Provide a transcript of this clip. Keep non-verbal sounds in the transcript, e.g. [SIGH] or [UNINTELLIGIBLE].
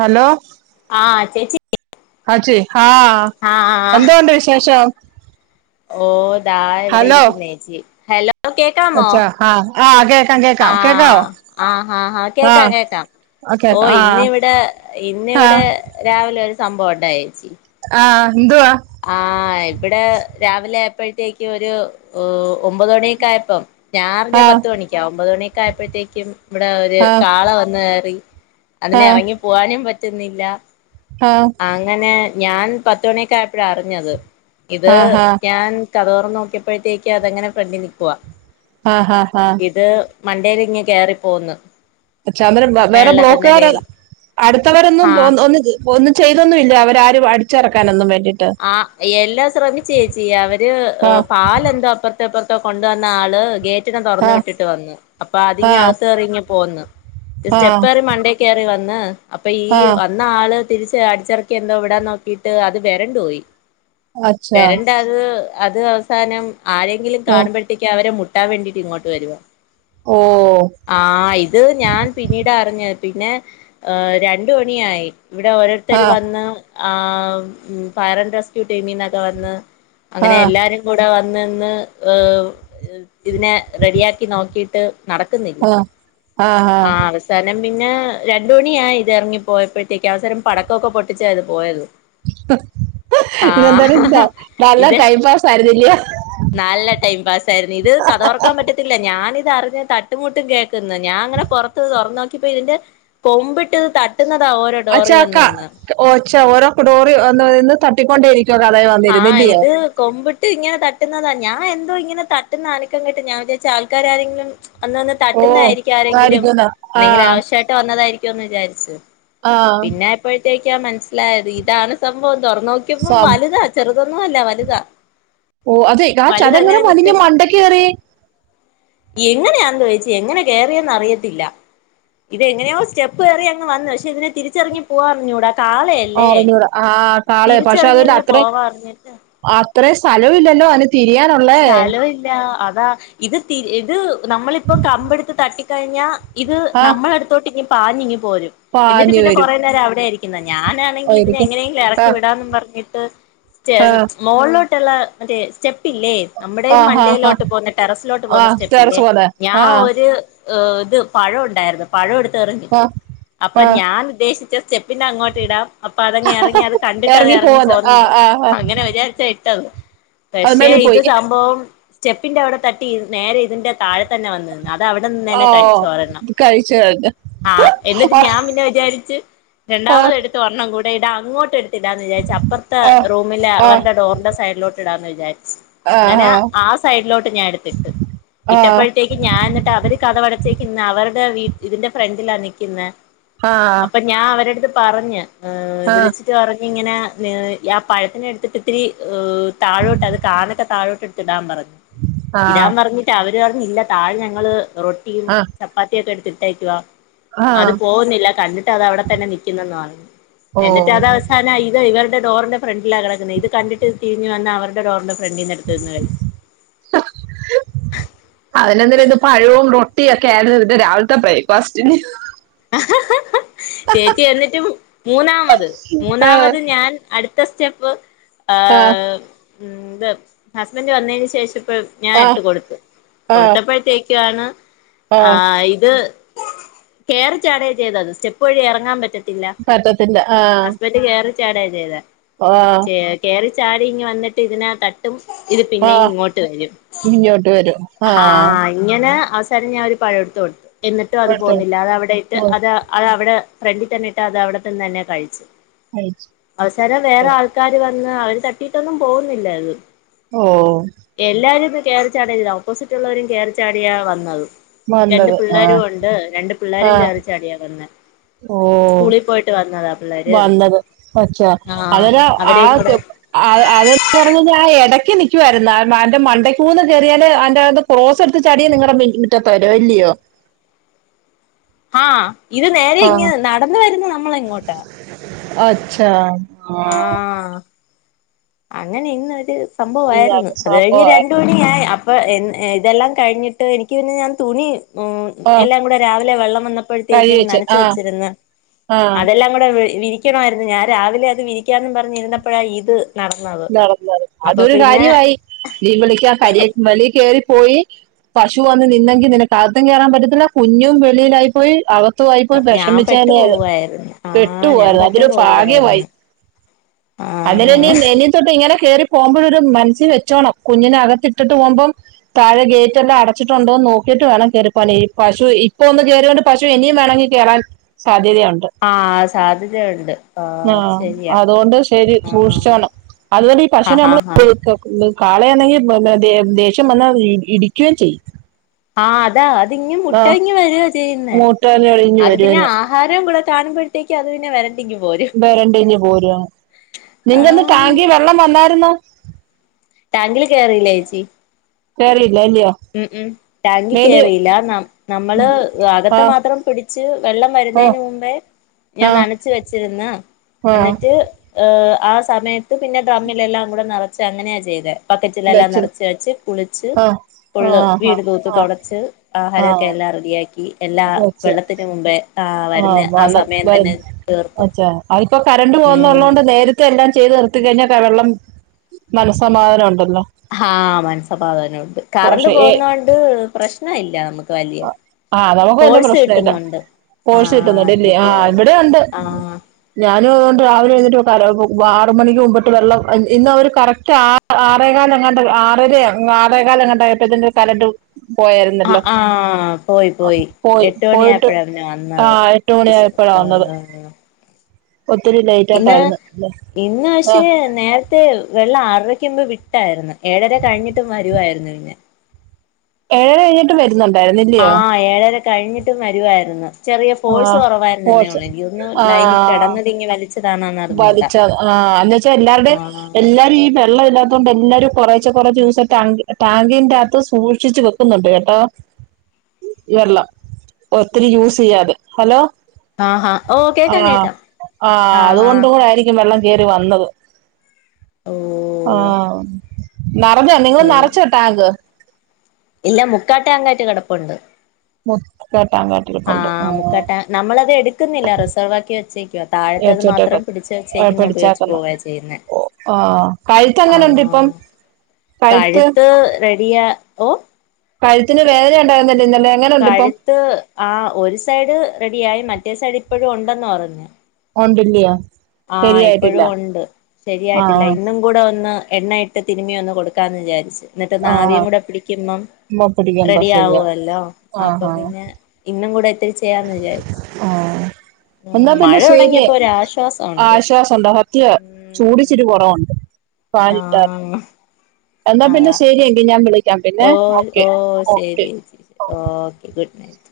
Hello ആഹ് ചേച്ചി അച്ചി ആഹ് ആഹ് എന്തോണ്ട് വിശേഷം ഓതാ ഇവിടെ ഹലോ ഇരിക്കുന്നെച്ചി ഹലോ കേക്കാമോ അച്ചാ ആ ആ കേക്കാം കേക്കാം കേക്കാവോ ആഹ ആഹഹഹാ ആ കേക്കാം കേക്കാം ഓക്കെ ഓഹ് ആ ഇന്നിവിടെ ആ ഇന്നിവിടെ രാവിലെ ഒരു സംഭവണ്ടായേച്ചി ആഹ് തുവാ ആഹ് ഇവിടെ രാവിലെ ആയപ്പോഴത്തേക്ക് ഒരു ഒമ്പത് മണിയക്കയപ്പം ആ ഞാനറിഞ് പത്ത് മണിക്ക ഒമ്പത് മണിയൊക്കെ ആയപ്പോഴത്തേക്കും ഇവിടെ ഒരു ആ കാള വന്ന് കയറി ആ അതിന് ഇറങ്ങി പോവാനും പറ്റുന്നില്ല ആഹ് അങ്ങനെ ഞാൻ പത്തുമണിയക്ക ആയപ്പോഴാ അറിഞ്ഞത് ഇത് ആ ഹാ ഞാൻ കതോർന്ന് നോക്കിയപ്പോഴത്തേക്ക് അതങ്ങനെ ഫ്രണ്ടിൽ നൽക്കുവാ ആഹ് ആഹ് ആഹ് ഇത് മണ്ടേൽ ഇങ് കയറിപ്പോന്ന് പര വേറെ ബ്ലോക്കുകാർ അടുത്തവരൊന്നും ആ പോ ഒന്ന് ഒന്നും ചെയ്തൊന്നുമില്ല്ല അവരാരും അടിച്ചിറക്കാനൊന്നും വേണ്ടിട്ട് ആ എല്ലാം ശ്രമിച്ച ചേച്ചി അവര് ആ പാലെന്തോ അപ്പുറത്തെ പ്പർത്തെ ക്കെ കൊണ്ടുവന്ന ആള് ഗേറ്റ് ഗെറ്റിങ്ങ് ആ തൊറന്ന് വിട്ടിട്ട് വന്നന്ന് അപ്പൊ അതി ആ അകത്ത് കറി പോന്ന് ആ സ്റ്റെപ്പെറി മണ്ടി കേറി വന്ന് അപ്പൊ ഈ ആ വന്ന ആള് തിരിച്ച് അടിച്ചിറക്കി എന്തോ വിടാൻ നോക്കിട്ട് അത് വരണ്ട വരണ്ട് പോയി അച്ഛാ വരണ്ട് അത് അവസാനം ആരെങ്കിലും കാണുമ്പോഴേതേക്കിന് അവരെ മുട്ടാൻ വേണ്ടിട്ട് ഇങ്ങോട്ട് വരുവ ഓഹ് ആഹ് ഇത് ഞാൻ പിന്നീട അറിഞ്ഞത് പിന്നെ ആഹ് രണ്ടു മണിയായി ഇവിടെ ഓരോ ഓരോരുത്തർ ആ വന്ന് ആ ഫയർ ആൻഡ് റെസ്ക്യൂ ടീമന്നൊക്കെ വന്ന് ആ അങ്ങനെ എല്ലാരും കൂടെ വന്ന്ന്ന് ഇതിനെ റെഡിയാക്കി നോക്കിട്ട് നടക്കുന്നില്ല ആ ആ അവശ അവസാനം പിന്നെ രണ്ടു മണിയായി ഇത് എറങ്ങി പോയപ്പോഴത്തേക്ക് അവസരം പടക്കമൊക്കെ പൊട്ടിച്ചാ ഇത് പോയത് ഇന്നന്തര ഇന്ത ആഹ് നല്ല ഇത് കൈ പാ സരിദില്ലിയ നല്ല ടൈം പാസ് ആയിരുന്നു ഇത് കഥോറക്കാൻ പറ്റത്തില്ല ഞാനിതറിഞ്ഞിട്ടില്ല ഞാനിത്തറിഞ് തട്ടുമുട്ടും കേക്ക്ന്ന് ഞാങ്ങനെ തുറന്നോക്കിപ്പോ ഇതിന്റെ കൊമ്പിട്ട് ഇത് തട്ടുന്നതാ ഓരോ ഡോറി അച്ചാക്ക വന്ന് നിന്ന് ച്ചോ ഓരോ ഡോറി വന്ന് നിന്ന് തട്ടിക്കൊണ്ടേരിക്കുവ കഥയകി വന്നിരുന്ന ഇന്റെയോ ഇത് ആഹ് കൊമ്പിട്ട് ഇട്ട് ങ്ങനെ തട്ടുന്നതാ ഞാൻ എന്തോ ഇങ്ങനെ തട്ടുന്നനക്കം കേട്ട് ഞാൻ വിചാർച് ആൾക്കാരെങ്കിലും അന്ന്ന്ന് ഓ തട്ടുന്നതായിരിക്കും ആരെങ്കിലും ആയിരിക്കുന്ന ആ എന്തെങ്കിലും ആവശ്യട്ട് വന്നതായിരിക്കുമന്ന് വിചാരിച്ചു ആ പിന്നെ പ്പോഴത്തേക്കാ മനസ്സിലായത് ഇതാണ് സംഭവം തൊറ നോക്കിയപ്പം സം വലുതാ ചെറുതൊന്നും അല്ല വലുതാ ഓ അതെ ആ വലുത ചതെങ്ങനെ അങ്ങനെ വലിഞ്ഞ് നിക്കുന്നു മണ്ടയ്ക്ക് കയറി എങ്ങനെയാ ന്ന് ചോയ്ച്ച് എങ്ങനെ കയറിയന്ന് അറിയത്തില്ല ഇതെങ്ങനെയോ സ്റ്റെപ്പ് കയറി അങ് വന്ന ശെ ഇതിനെ തിരിച്ചറങ്ങി പോവാർഞ്ഞൂടാ കാളെ ഓറഞ്ഞൂടെ ആ കാള പക്ഷെ അത അത്ര വർണിച്ച അത്ര സ്ഥലവല്ലല്ലോ അന് തിരിയാനുള്ളേ സ്ഥലം അതാ ഇത്തി ഇത് നമ്മളിപ്പം കമ്പ എടുത്ത് തട്ടിക്കഴിഞ്ഞാ ഇത് ആ നമ്മള അടുത്തോട്ട് ഇനി പാഞ്ഞ് ഇങ്ങി പോരും എന്നിട്ട് പാഞ്ഞു പിന്നെ വരും കൊറേ നേരം അവ്ടെ ഇരിക്കുന്നെ ഓ ഞാനാണെങ്കി ഇതിനെ ഇരിക്കും എങ്ങനെയെങ്കിലും ആ എറക്കി വിടാന്ന് പറഞ്ഞിട്ട് സ്റ്റ ആ മോൾട്ട എല്ല മറ്റേ സ്റ്റെ ല്ലേ നമ്മുടെ ഈ ആ ആ ആ മണ്ടയിലോട്ട് പോന്ന ടെറസിലോട്ട് ആ പോന്ന സ്റ്റെപ്പ് ഇല്ലേ ടെറസ് പോന്നെ ഞാൻ ആ ഒര് അ് ഇത് പഴം ഉണ്ടായിരുന്നു പഴം എടുത്ത് എറിഞ്ഞ് ആ അപ്പൊ ആ ഞാൻ ഉദ്ദേശിച്ച സ്റ്റെപ്പിന്റെ അങ്ങോട്ട് ഇടാം അപ്പൊ അതങ്ങ് ഇറങ്ങി അത് കണ്ടിട്ട് അത് ഇറങ്ങി പോവാന്ന് ആ പോന്നമ്പ് ആ ആ അങ്ങനെ വിചാരിച്ച ഇട്ടത് അത് പക്ഷെ മേലെ പോയി ഇത് സംഭവം സ്റ്റെപ്പിന്റെ അവിടെ തട്ടി ഇരി നേരെ ഇതിന്റെ താഴെ തന്നെ വന്നിരുന്നു അത അവിടെ നിന്ന് തന്നെ ആഹ് കഴിച്ചോരണം കഴിച്ചു കഴിഞ്ഞു ആഹ് എന്നിട്ട് ആഹ് ഞാൻ പിന്നെ വിചാരിച്ച് ആഹ് രണ്ടാമത് എടു ഒരണ്ണം കൂടെ ഇടാ അങ്ങോട്ട് എടുത്തിടാം എന്ന് വിചാരിച്ച അപ്പുറത്തെ ആഹ് റൂമിലെ അവടെ ഡോറിന്റെ സൈഡിലോ ടാം എന്ന് വിചാരിച്ച് ആഹ് അങ്ങനെ ആഹ് ആ സൈഡിലോട്ട് ഞാൻ എടുത്തിട്ട് ഇട്ടപ്പോ ആഹ് ഴത്തേക്ക് ഞാൻ എന്നിട്ട് അവര് കതകടച്ചേക്ക്ന്ന് അവരുടെ വീ ഇതിന്റെ ഫ്രണ്ടിലാ നിക്ക്ന്ന ആഹ് ഞാൻ അവരെ അട്ത്ത് പറഞ്ഞ് അ് വിളിച്ചിട്ട് പറഞ്ഞ് ഇങ്ങനെ വേ ആ പഴത്തിനെ എടുത്തിട്ട് ഒത്തിരി അ് താഴോട്ട് അത് കാല്ക്കെ താഴോട്ട് എടുത്തിടാൻ പറഞ്ഞു ആഹ് ഇടാൻ ആഹ് പറഞ്ഞി ട്ടഅവര് പറഞ്ഞ് ഇല്ല താഴെ ഞങ്ങള് റൊട്ടിയും ചപ്പാത്തിയും ഒക്കെ എടുത്തിട്ടേക്കുവ അത് ആഹ് പോകുന്നില്ല കണ്ടിട്ട് അത് അവിടെ തന്നെ നിക്കുനന്ന് പറഞ്ഞ് ഓ എന്നിട്ട് അത അല്ലാ ഇത് ഇവരുടെ ഡോറിന്റെ ഫ്രണ്ടില കിടക്കുന്ന ഇത് കണ്ടിട്ട് തിരിഞ്ഞ് വന്ന് അവരുടെ ഡോറിന്റെ ഫ്രണ്ടിന്ന് എടുത്ത് നിന്ന് കഴി [UNINTELLIGIBLE] അതിനെന്തിന് ഇന്ന് പഴവും റൊട്ടിയും ഒക്കെ ആയിരുന്നു ഇതിൻ്റെ രാവിൽത്തെ ബ്രേക്ക്ഫാസ്റ്റിന് ചേച്ചി എന്നിട്ട് മൂ മൂന്നാമത് ആഹ് മൂന്നാമത് ഞാൻ അടു ടുത്ത സ്റ്റെപ്പ് അ് ആഹ് ഉം ഇത് ഹസ്ബൻഡ് വന്നതിന് ശേഷം ഇപ്പോ ഞാൻ ആഹ് എടുത്ത് കൊടുത്ത് ആഹ് കൊടുത്തപ്പോഴത്തേക്കാണ് ആഹ് ഇത് കേറി ചാടുകയും ചെയ്താത് സ്റ്റെപ്പ് വഴി ഇറങ്ങാൻ പറ്റ ത്തില്ല പറ്റത്തില്ല ആഹ് ഹസ്ബന്റ് കേറി ചാടാ ചെയ്ത ആഹ് ചേ കേറി ചാടി ഇങ്ങ് വന്നിട്ട് ഇതിനാ തട്ടും ഇത് പിന്നെയും ഇങ്ങോട്ട് വരും ഇഞ്ഞോട്ട് വരും ആഹ് ഇങ്ങനെ അവസാനം ഞാൻ ഒരു പഴം എടുത്തു കൊടു എന്നിട്ടും അത് പോവുന്നില്ല അത് അവടെ ഇട്ട് അത് അത് അവടെ ഫ്രണ്ടിൽ തന്നെ ഇട്ട അത് അവിടെത്തന്ന് തന്നെ കഴിച്ചു കഴി അവസാനം വേറെ ആൾക്കാര് വന്ന് അവര് തട്ടിയിട്ടൊന്നും പോകുന്നില്ലാത് ഓഹ് എല്ലാരും പ്പം കേറി ചാടിയ ഓപ്പോസിറ്റ് ഉള്ളോരും കെറി ചാടിയാ വന്നത് രണ്ട് വന്നത് ആഹ് പിള്ളേരും ഉണ്ട് രണ്ട് പിള്ളേരും കേറി ചാടിയാ വന്ന ഓഹ് വന്നത് ഒച്ച ആഹ് അവന് അവരെയും കൂടെ ആദ്യ ആഹ് അത് അതന്ന് പറഞ്ഞ് കഴിഞ്ഞാ ആ ഇടക്ക് നിക്കുകയായിരുന്നു അന്റെ മണ്ടയ്ക്കൂന്ന് കേറിയിട്ട് അയ്ന്റെ ക്രോസ് എടുത്ത് ചാടിയ നിങ്ങളുടെ മിൻമുറ്റത്ത വരു ഇല്ലയോ ആഹ് ഇത് നേരെ ആ ഇങ്ങനെ നടന്ന് വരുന്നത് നമ്മളെ ഇങ്ങോട്ടാ അച്ചാ ആഹ് അങ്ങനെ ഇന്നൊരു സംഭവായിരുന്നു ഇതാണ് അത് കഴിഞ്ഞ് സംഭവം രണ്ട് മണിയായി അപ് അപ്പൊ എൻ ഇതെല്ലാം കഴിഞ്ഞിട്ട് എനിക്ക് പിന്നെ ഞാൻ തുണി ഉം ആ എല്ലാം കൂടെ രാവിലെ വെള്ളം കഴി വന്നപ്പോഴത്തേക്കും വെച്ച് നനച്ച് ആ വെച്ചിരുന്ന് ആ അതെല്ലാം കൂടെ വിരി വിരിക്കണമായിരുന്നു ഞാൻ രാവിലെ അത് വിരിക്കാന്നും പറഞ്ഞിരുന്നപ്പോഴാ ഇത് നടന്നത് നടന്നത് അപ്പൊ അതൊരു പിന്നെ കാര്യമായി നീ വിളക്കാൻ ആഹ് കരിയ മേളി കയറിപ്പോയി പശു വന്ന് നിന്നെങ്കി നിനക്ക് അകത്തും കയറാൻ പറ്റത്തില്ല കുഞ്ഞും വെളിയിലായി പോയി അക ത്തും ആയിപ്പോയി ഞാൻ പെട്ടു വിഷമിച്ചനെ അത് പോവായിരുന്നു ആ പെട്ടു ഞാൻ പോയിരുന്നു പെട്ടു അതൊരു ഭാഗ്യമായി പോവായിരുന്നു ആ അതിന് മുന്നേ നീ ഇട്ട് ഇങ്ങനെ കേറി പോകുമ്പോഴിത് മനസ്സിൽ വെച്ചോണം കുഞ്ഞിനെ അകത്ത് ഇട്ടിട്ട് പോകുമ്പം താഴെേ ഗെയിറ്റ് എല്ലാം അടച്ചിട്ടുണ്ടോ എന്ന് നോക്കിട്ട് വേണം കേറി പോവാൻ ഈ പശു ഇപ്പൊ ഒന്ന് കേറി പശു ഇനിയും വേണമെങ്കി കേറാൻ സാധ്യതയുണ്ട് ആ സാധ്യതയുണ്ട് ആ അത് ആഹ് ശരിയാ അതുകൊണ്ട് ശരി ആ സൂക്ഷിച്ചോണം അതുകൊണ്ട് ഈ ആ പശുന ആ നമ്മ കാളയാണെങ്കിൽ ദേഷ്യം വന്നാൽ ഇടിക്കുകയും ചെയ്യും ആഹ് അതാ അത്ങ്ങങ് മുട്ട ആഹ് ഇങ്ങങ് വരു ചെയ്യുന്നേ മൂട്ടലൊടിഞ്ഞ് അത് പിന്നെ വരുവഞ്ഞ് ആഹാരവും കൂടെ കാണുമ്പോഴത്തേക്ക് അത് പിന്നെ വര വ രണ്ടിഞ്ഞ പോര നിങ്ങന്ന് ആഹ് ടാങ്കി വെള്ളം വന്നായിരുന്നോ ടാങ്കില് കേറില്ലേ ചേച്ചി കെറിയില്ല ഇല്ലയോ ഉം ഉം ടാങ്കി കയറിയില്ല ന നമ്മള് അകത്ത് ആഹ് മാത്രം പിടിച്ച് വെള്ളം ഓ വരുന്നതിന് മുമ്പേ ഞാൻ ആഹ് നനച്ച് വെച്ചിരിന്ന് ആഹ് എന്നിട്ട് ആഹ് സമയത്ത് പിന്നെ ഡ്രമ്മിലെല്ലാം കൂടെ നിറച്ച് അങ്ങനെയാ ചെയ്തത് ബക്കറ്റിലെല്ലാം വെച്ച് നിറച്ച് വച്ച് കുളിച്ച് ആഹ് ഫുള്ള് ആഹ് വീട് തൂത്ത് ആഹ് തുടച്ച് ആഹാരമൊക്കെ ആഹ് എല്ലാം റെഡിയാക്കി എല്ലാ വെച്ച് വെള്ളത്തിന് മുമ്പേ ആഹ് വരുന്ന ആഹ് സമയം തന്നെ തീർത്തു വെച്ചാ അതിപ്പോ കറണ്ട് പോകുന്നള്ളത് ഉം കൊണ്ട് നേര ത്തെ എല്ലാം ചെയ്ത് നിർത്തി കഴിഞ്ഞാൽ വെള്ളം മനസ്സമാധാനം ഉണ്ടല്ലോ ആഹ് മനസ്സമാധാനുണ്ട് കറണ്ട് പക്ഷെ ഏ പോകുന്നോണ്ട് പ്രശ്ന ഇല്ല നമുക്ക് വലിയ ആഹ് നമുക്ക് വന്ന ഫോഴ്സ് പ്രശ്ന ഇല്ല കിട്ടുന്നുണ്ട് [UNINTELLIGIBLE] കിട്ടുന്നു ആഹ് അല്ലയോ നമുക്ക് ആഹ് ഇവിടെുണ്ട് ആഹ് ഞാനും അതുകൊണ്ട് രാവിലെ എഴിട്ട് ആറ് മണിക്ക് മുമ്പിട്ട് വെള്ളം ഇന്ന് അവര് കറക്റ്റ് ആറ ആറേകാല എങ്ങാ ആറ ആറേക്കാല എങ്ങാണ്ടായിപ്പ ഇതിന്റെ കലറു ആഹ് ആഹ് പോയി പോയി എട്ട് മണി ആയപ്പോഴ പിന്നെ വന്നത് ആഹ് എട്ട് ഒത്തിരില്ല പിന്ന ഇന്ന് പക്ഷേ നേരത്തെ വെള്ളം ആറരയ്ക്കുമ്പ് വിട്ടായിരുന്നു ഏഴര കഴിഞ്ഞിട്ടും വരുവായിരുന്നു പിന്നെ [UNINTELLIGIBLE] വരുന്നുണ്ടായിരുന്നു അല്ലേ ആഹ് ഏഴരെ കഴിഞ്ഞിട്ട് വരുവായിരുന്നു ചെറിയ ഫോഴ്സ് ആഹ് കുറവായിരുന്നു തന്നേ സ്പോർട്സ് ഉള്ളൂ എനിക്ക് തോന്ന് ലൈനി ആഹ് കെടന്നതിങ്ങെ വലിച്ചതാണെന്ന വലിച്ച ആഹ് എന്നന്ന് വെച്ചാൽ എല്ലാരുടെ ആഹ് എല്ലാരും ഈ വെള്ളംമില്ലാത്തെ അതൊണ്ട് എല്ലാരും കുറച്ചെ കുറച്ചെ ദിവസം ടാ ടാങ്കിന്റെകത്ത് സൂക്ഷിച്ച് വെക്കുന്നുണ്ട് കേട്ടോ വെള്ളം ഒത്തിരി യൂസ് ചെയ്യാതെ ഹലോ ആഹാ ഓ കേക്കാം ആഹ് കേക്കാം ആഹ് അതുകൊണ്ടും കൂടെ ആയിരിക്കും വെള്ളം കേറി വന്നത് ഓ ആഹ് നിറഞ്ഞോ നിങ്ങൾ വെള്ളം നിറച്ചോ ടാങ്ക് ഇല്ല മുക്കാടാങ്കായിട്ട് കിടപ്പുണ്ട് [UNINTELLIGIBLE] ആഹ് മുക്കാട്ട നമ്മളത് എടുക്കുന്നില്ല റിസർവ് ആക്കി വെച്ചേക്കുവോ താഴത്തത് ഏച്ചോട്ടൊക്കെ മാത്രം പിടിച്ച് വെച്ചേക്കുന്ന ഉപയോഗിച്ച് പിടിച്ചാക്കുന്നു പോവാ ചെയ്യുന്നേ ആഹ് കഴത്ത്ങ്ങനുണ്ട് ഇപ്പം ആഹ് കഴുത്ത് റെഡിയാ ഓ കഴ്ത്തിന് വേദനയ ഉണ്ടായ്‌ര്ന്നല്ലേ ഇന്നലേ കഴുത്ത് ആ ഒരു സൈഡ് റെഡിയായി മറ്റേ സൈഡ് ഇപ്പഴും ഉണ്ടെന്ന് പറഞ്ഞെ ഒണ്ടില്ല്യോ ആഹ് ഇപ്പഴും ഉണ്ട് ശരിയായിട്ടില്ല ആഹ് ഇന്നും കൂടെ ഒന്ന് എണ്ണയിട്ട് തിരുമ്മി ഒന്ന് കൊടുക്കാന്ന് വിചാരിച്ച് എന്നിട്ടന്നാവിയും ആഹ് കൂടെ പിടിക്കുമ്പം പിടിക്കുമ്പോ റെഡി ശരിയാ ആവോല്ലോ ആഹ് അപ്പ ആഹ് പിന്നെ ഇന്നും കൂടെ ഇത്തിരി ചെയ്യാന്ന് വിചാരിച്ച്. ആഹ് ആ മഴ തുടങ്ങിയപ്പോ ഒരാശ്വാസ് ആശ്വാസംണ്ട് സത്യ ചൂടിച്ചിരി കൊറവുണ്ട് ഫാനിട്ടാല് ആഹ് എന്നാ പിന്നെ അതാ ശരിയെങ്കി ഞാൻ വിളിക്കാം പിന്നെ ഓ ഓക്കേ ഓ ഓക്കേ ശരി ഓക്കെ ഗുഡ് നൈറ്റ്